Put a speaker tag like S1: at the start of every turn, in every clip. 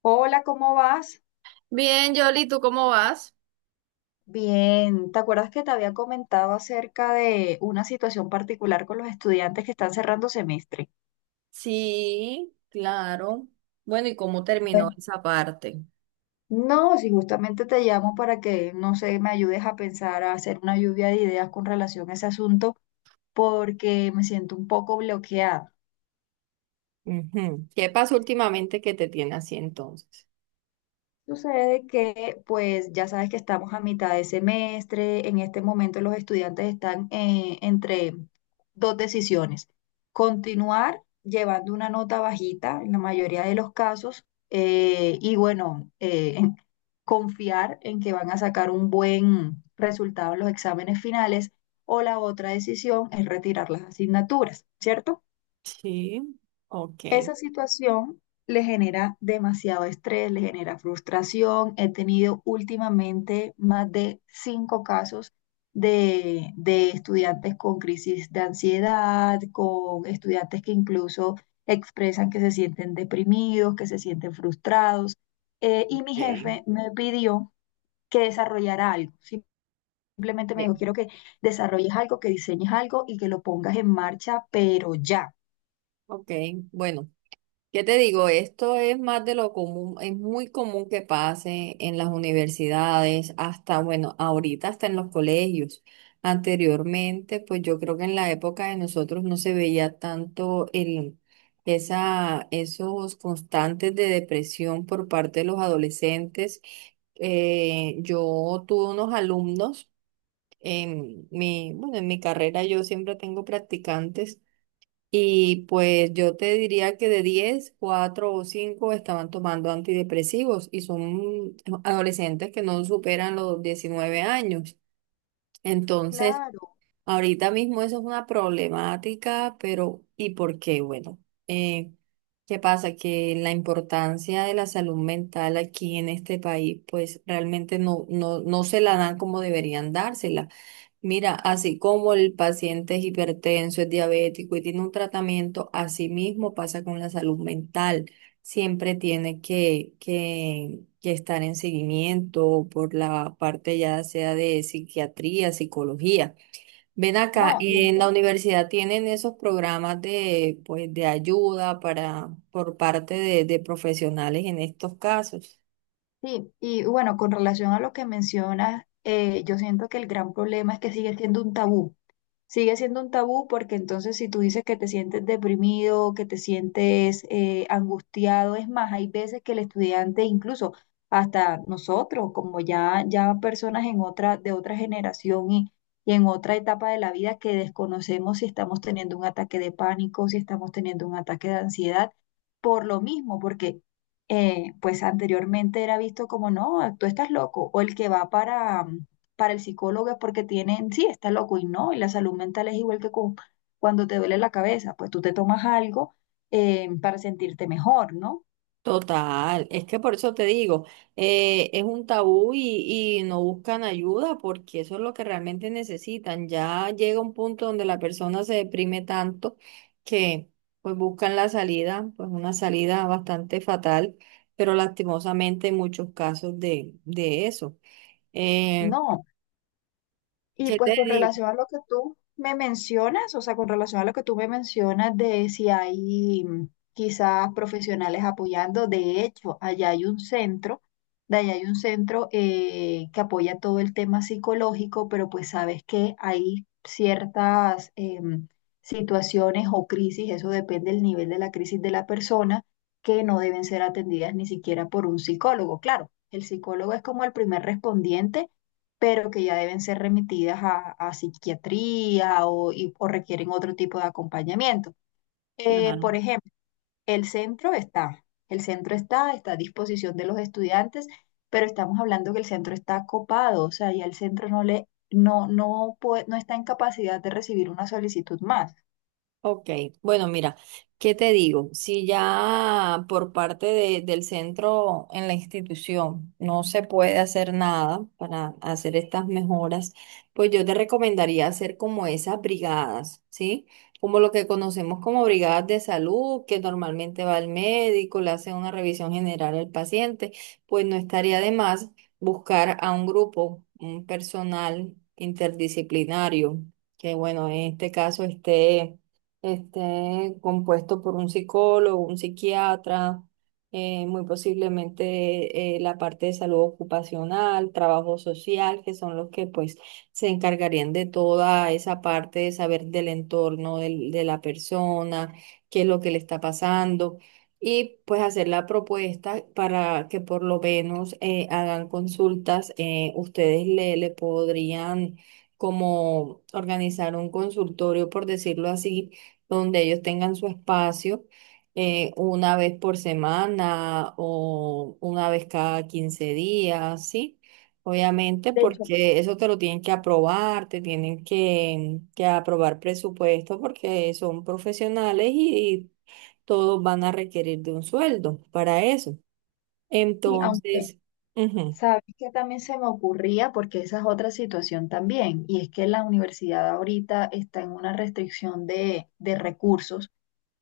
S1: Hola, ¿cómo vas?
S2: Bien, Yoli, ¿tú cómo vas?
S1: Bien, ¿te acuerdas que te había comentado acerca de una situación particular con los estudiantes que están cerrando semestre?
S2: Sí, claro. Bueno, ¿y cómo
S1: Pues,
S2: terminó esa parte?
S1: no, si justamente te llamo para que, no sé, me ayudes a pensar, a hacer una lluvia de ideas con relación a ese asunto, porque me siento un poco bloqueada.
S2: Ujú. ¿Qué pasó últimamente que te tiene así entonces?
S1: Sucede que, pues, ya sabes que estamos a mitad de semestre. En este momento los estudiantes están entre dos decisiones. Continuar llevando una nota bajita en la mayoría de los casos, y, bueno, confiar en que van a sacar un buen resultado en los exámenes finales. O la otra decisión es retirar las asignaturas, ¿cierto?
S2: Sí, ok.
S1: Esa situación le genera demasiado estrés, le genera frustración. He tenido últimamente más de cinco casos de estudiantes con crisis de ansiedad, con estudiantes que incluso expresan que se sienten deprimidos, que se sienten frustrados. Y mi
S2: Ok,
S1: jefe me pidió que desarrollara algo. Simplemente me
S2: sí,
S1: dijo, quiero que desarrolles algo, que diseñes algo y que lo pongas en marcha, pero ya.
S2: ok, bueno. ¿Qué te digo? Esto es más de lo común, es muy común que pase en las universidades, hasta, bueno, ahorita hasta en los colegios. Anteriormente, pues yo creo que en la época de nosotros no se veía tanto esos constantes de depresión por parte de los adolescentes. Yo tuve unos alumnos en mi, bueno, en mi carrera yo siempre tengo practicantes. Y pues yo te diría que de 10 4 o 5 estaban tomando antidepresivos y son adolescentes que no superan los 19 años. Entonces,
S1: Claro,
S2: ahorita mismo eso es una problemática, pero ¿y por qué? Bueno, eh, ¿qué pasa? Que la importancia de la salud mental aquí en este país, pues realmente no se la dan como deberían dársela. Mira, así como el paciente es hipertenso, es diabético y tiene un tratamiento, así mismo pasa con la salud mental. Siempre tiene que estar en seguimiento por la parte ya sea de psiquiatría, psicología. Ven acá,
S1: no, y es
S2: en la universidad tienen esos programas de, pues, de ayuda para, por parte de profesionales en estos casos.
S1: sí, y bueno, con relación a lo que mencionas, yo siento que el gran problema es que sigue siendo un tabú. Sigue siendo un tabú porque entonces si tú dices que te sientes deprimido, que te sientes angustiado, es más, hay veces que el estudiante, incluso hasta nosotros, como ya personas en otra, de otra generación y en otra etapa de la vida que desconocemos si estamos teniendo un ataque de pánico, si estamos teniendo un ataque de ansiedad, por lo mismo, porque pues anteriormente era visto como, no, tú estás loco, o el que va para el psicólogo es porque tienen, sí, está loco y no, y la salud mental es igual que cuando te duele la cabeza, pues tú te tomas algo, para sentirte mejor, ¿no?
S2: Total, es que por eso te digo, es un tabú y no buscan ayuda porque eso es lo que realmente necesitan. Ya llega un punto donde la persona se deprime tanto que pues buscan la salida, pues una salida bastante fatal, pero lastimosamente hay muchos casos de eso. Eh,
S1: No, y
S2: ¿Qué
S1: pues
S2: te
S1: con
S2: digo?
S1: relación a lo que tú me mencionas, o sea, con relación a lo que tú me mencionas de si hay quizás profesionales apoyando. De hecho, allá hay un centro, que apoya todo el tema psicológico, pero pues sabes que hay ciertas situaciones o crisis, eso depende del nivel de la crisis de la persona, que no deben ser atendidas ni siquiera por un psicólogo. Claro, el psicólogo es como el primer respondiente, pero que ya deben ser remitidas a, psiquiatría o, o requieren otro tipo de acompañamiento. Por ejemplo, el centro está, está a disposición de los estudiantes, pero estamos hablando que el centro está copado, o sea, ya el centro no puede, no está en capacidad de recibir una solicitud más.
S2: Ok, bueno, mira, ¿qué te digo? Si ya por parte de- del centro en la institución no se puede hacer nada para hacer estas mejoras, pues yo te recomendaría hacer como esas brigadas, ¿sí? Como lo que conocemos como brigadas de salud, que normalmente va el médico, le hace una revisión general al paciente, pues no estaría de más buscar a un grupo, un personal interdisciplinario, que bueno, en este caso esté compuesto por un psicólogo, un psiquiatra, muy posiblemente la parte de salud ocupacional, trabajo social, que son los que pues se encargarían de toda esa parte de saber del entorno del- de la persona, qué es lo que le está pasando. Y pues hacer la propuesta para que por lo menos hagan consultas. Ustedes le, le podrían como organizar un consultorio, por decirlo así, donde ellos tengan su espacio una vez por semana o una vez cada 15 días, ¿sí? Obviamente,
S1: De hecho,
S2: porque eso te lo tienen que aprobar, te tienen que aprobar presupuesto porque son profesionales y todos van a requerir de un sueldo para eso.
S1: sí, aunque
S2: Entonces, ujú.
S1: sabes que también se me ocurría, porque esa es otra situación también, y es que la universidad ahorita está en una restricción de recursos,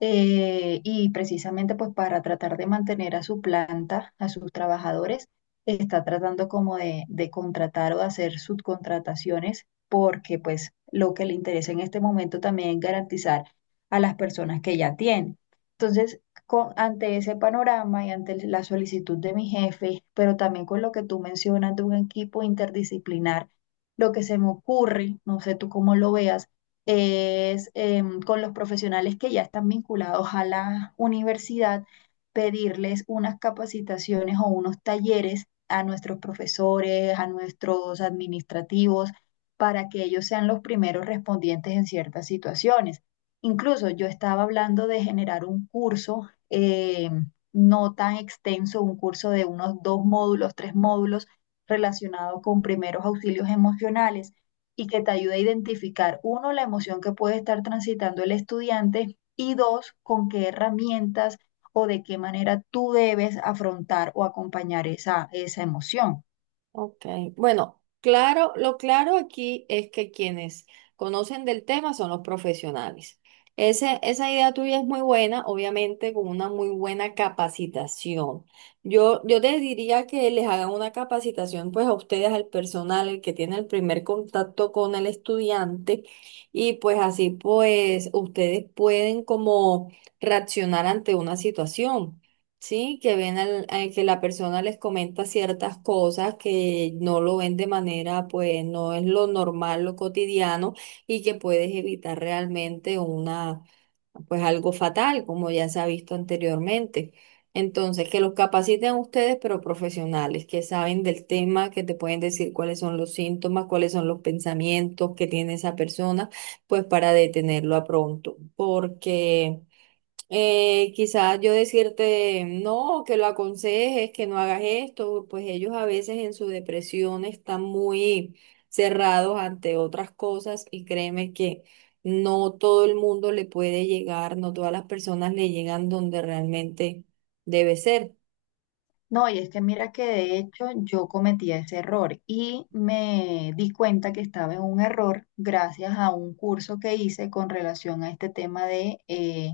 S1: y precisamente pues para tratar de mantener a su planta, a sus trabajadores, está tratando como de, contratar o de hacer subcontrataciones porque pues lo que le interesa en este momento también es garantizar a las personas que ya tiene. Entonces, ante ese panorama y ante la solicitud de mi jefe, pero también con lo que tú mencionas de un equipo interdisciplinar, lo que se me ocurre, no sé tú cómo lo veas, es, con los profesionales que ya están vinculados a la universidad, pedirles unas capacitaciones o unos talleres a nuestros profesores, a nuestros administrativos, para que ellos sean los primeros respondientes en ciertas situaciones. Incluso yo estaba hablando de generar un curso, no tan extenso, un curso de unos dos módulos, tres módulos relacionado con primeros auxilios emocionales y que te ayude a identificar, uno, la emoción que puede estar transitando el estudiante y dos, con qué herramientas o de qué manera tú debes afrontar o acompañar esa emoción.
S2: Ok, bueno, claro, lo claro aquí es que quienes conocen del tema son los profesionales. Esa idea tuya es muy buena, obviamente con una muy buena capacitación. Yo te diría que les hagan una capacitación pues a ustedes, al personal, el que tiene el primer contacto con el estudiante y pues así pues ustedes pueden como reaccionar ante una situación. Sí, que ven al, a que la persona les comenta ciertas cosas que no lo ven de manera, pues no es lo normal, lo cotidiano, y que puedes evitar realmente una, pues algo fatal, como ya se ha visto anteriormente. Entonces, que los capaciten a ustedes, pero profesionales, que saben del tema, que te pueden decir cuáles son los síntomas, cuáles son los pensamientos que tiene esa persona, pues para detenerlo a pronto, porque quizás yo decirte, no, que lo aconsejes, que no hagas esto, pues ellos a veces en su depresión están muy cerrados ante otras cosas y créeme que no todo el mundo le puede llegar, no todas las personas le llegan donde realmente debe ser.
S1: No, y es que mira que de hecho yo cometí ese error y me di cuenta que estaba en un error gracias a un curso que hice con relación a este tema de eh,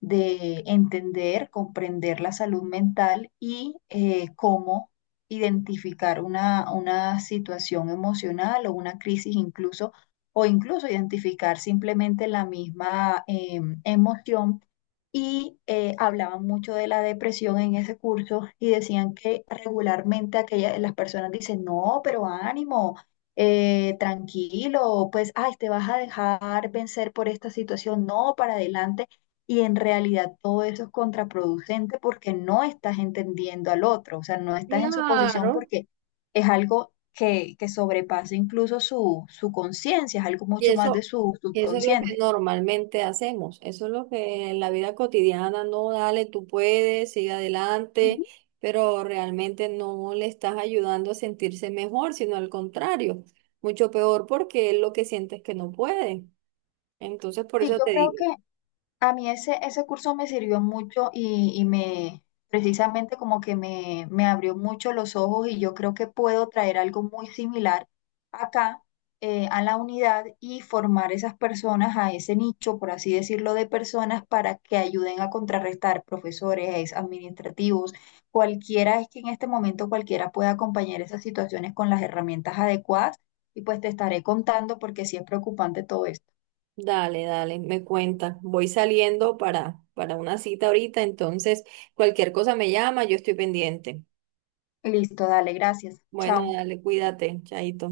S1: de entender, comprender la salud mental y cómo identificar una situación emocional o una crisis incluso, o incluso identificar simplemente la misma emoción. Y hablaban mucho de la depresión en ese curso y decían que regularmente las personas dicen, no, pero ánimo, tranquilo, pues, ay, te vas a dejar vencer por esta situación, no, para adelante. Y en realidad todo eso es contraproducente porque no estás entendiendo al otro, o sea, no estás en su posición
S2: Claro.
S1: porque es algo que sobrepasa incluso su conciencia, es algo
S2: Y
S1: mucho más de
S2: eso,
S1: su
S2: y eso es lo que
S1: subconsciente.
S2: normalmente hacemos, eso es lo que en la vida cotidiana, no, dale, tú puedes, sigue adelante,
S1: Ujú.
S2: pero realmente no le estás ayudando a sentirse mejor, sino al contrario, mucho peor porque él lo que siente es que no puede. Entonces, por
S1: Sí,
S2: eso
S1: yo
S2: te
S1: creo
S2: digo,
S1: que a mí ese curso me sirvió mucho, precisamente como que me abrió mucho los ojos y yo creo que puedo traer algo muy similar acá, a la unidad, y formar esas personas a ese nicho, por así decirlo, de personas para que ayuden a contrarrestar profesores, administrativos, cualquiera, es que en este momento cualquiera pueda acompañar esas situaciones con las herramientas adecuadas y pues te estaré contando porque sí es preocupante todo esto.
S2: dale, dale, me cuenta, voy saliendo para una cita ahorita, entonces cualquier cosa me llama, yo estoy pendiente.
S1: Listo, dale, gracias.
S2: Bueno,
S1: Chao.
S2: dale, cuídate, chaito.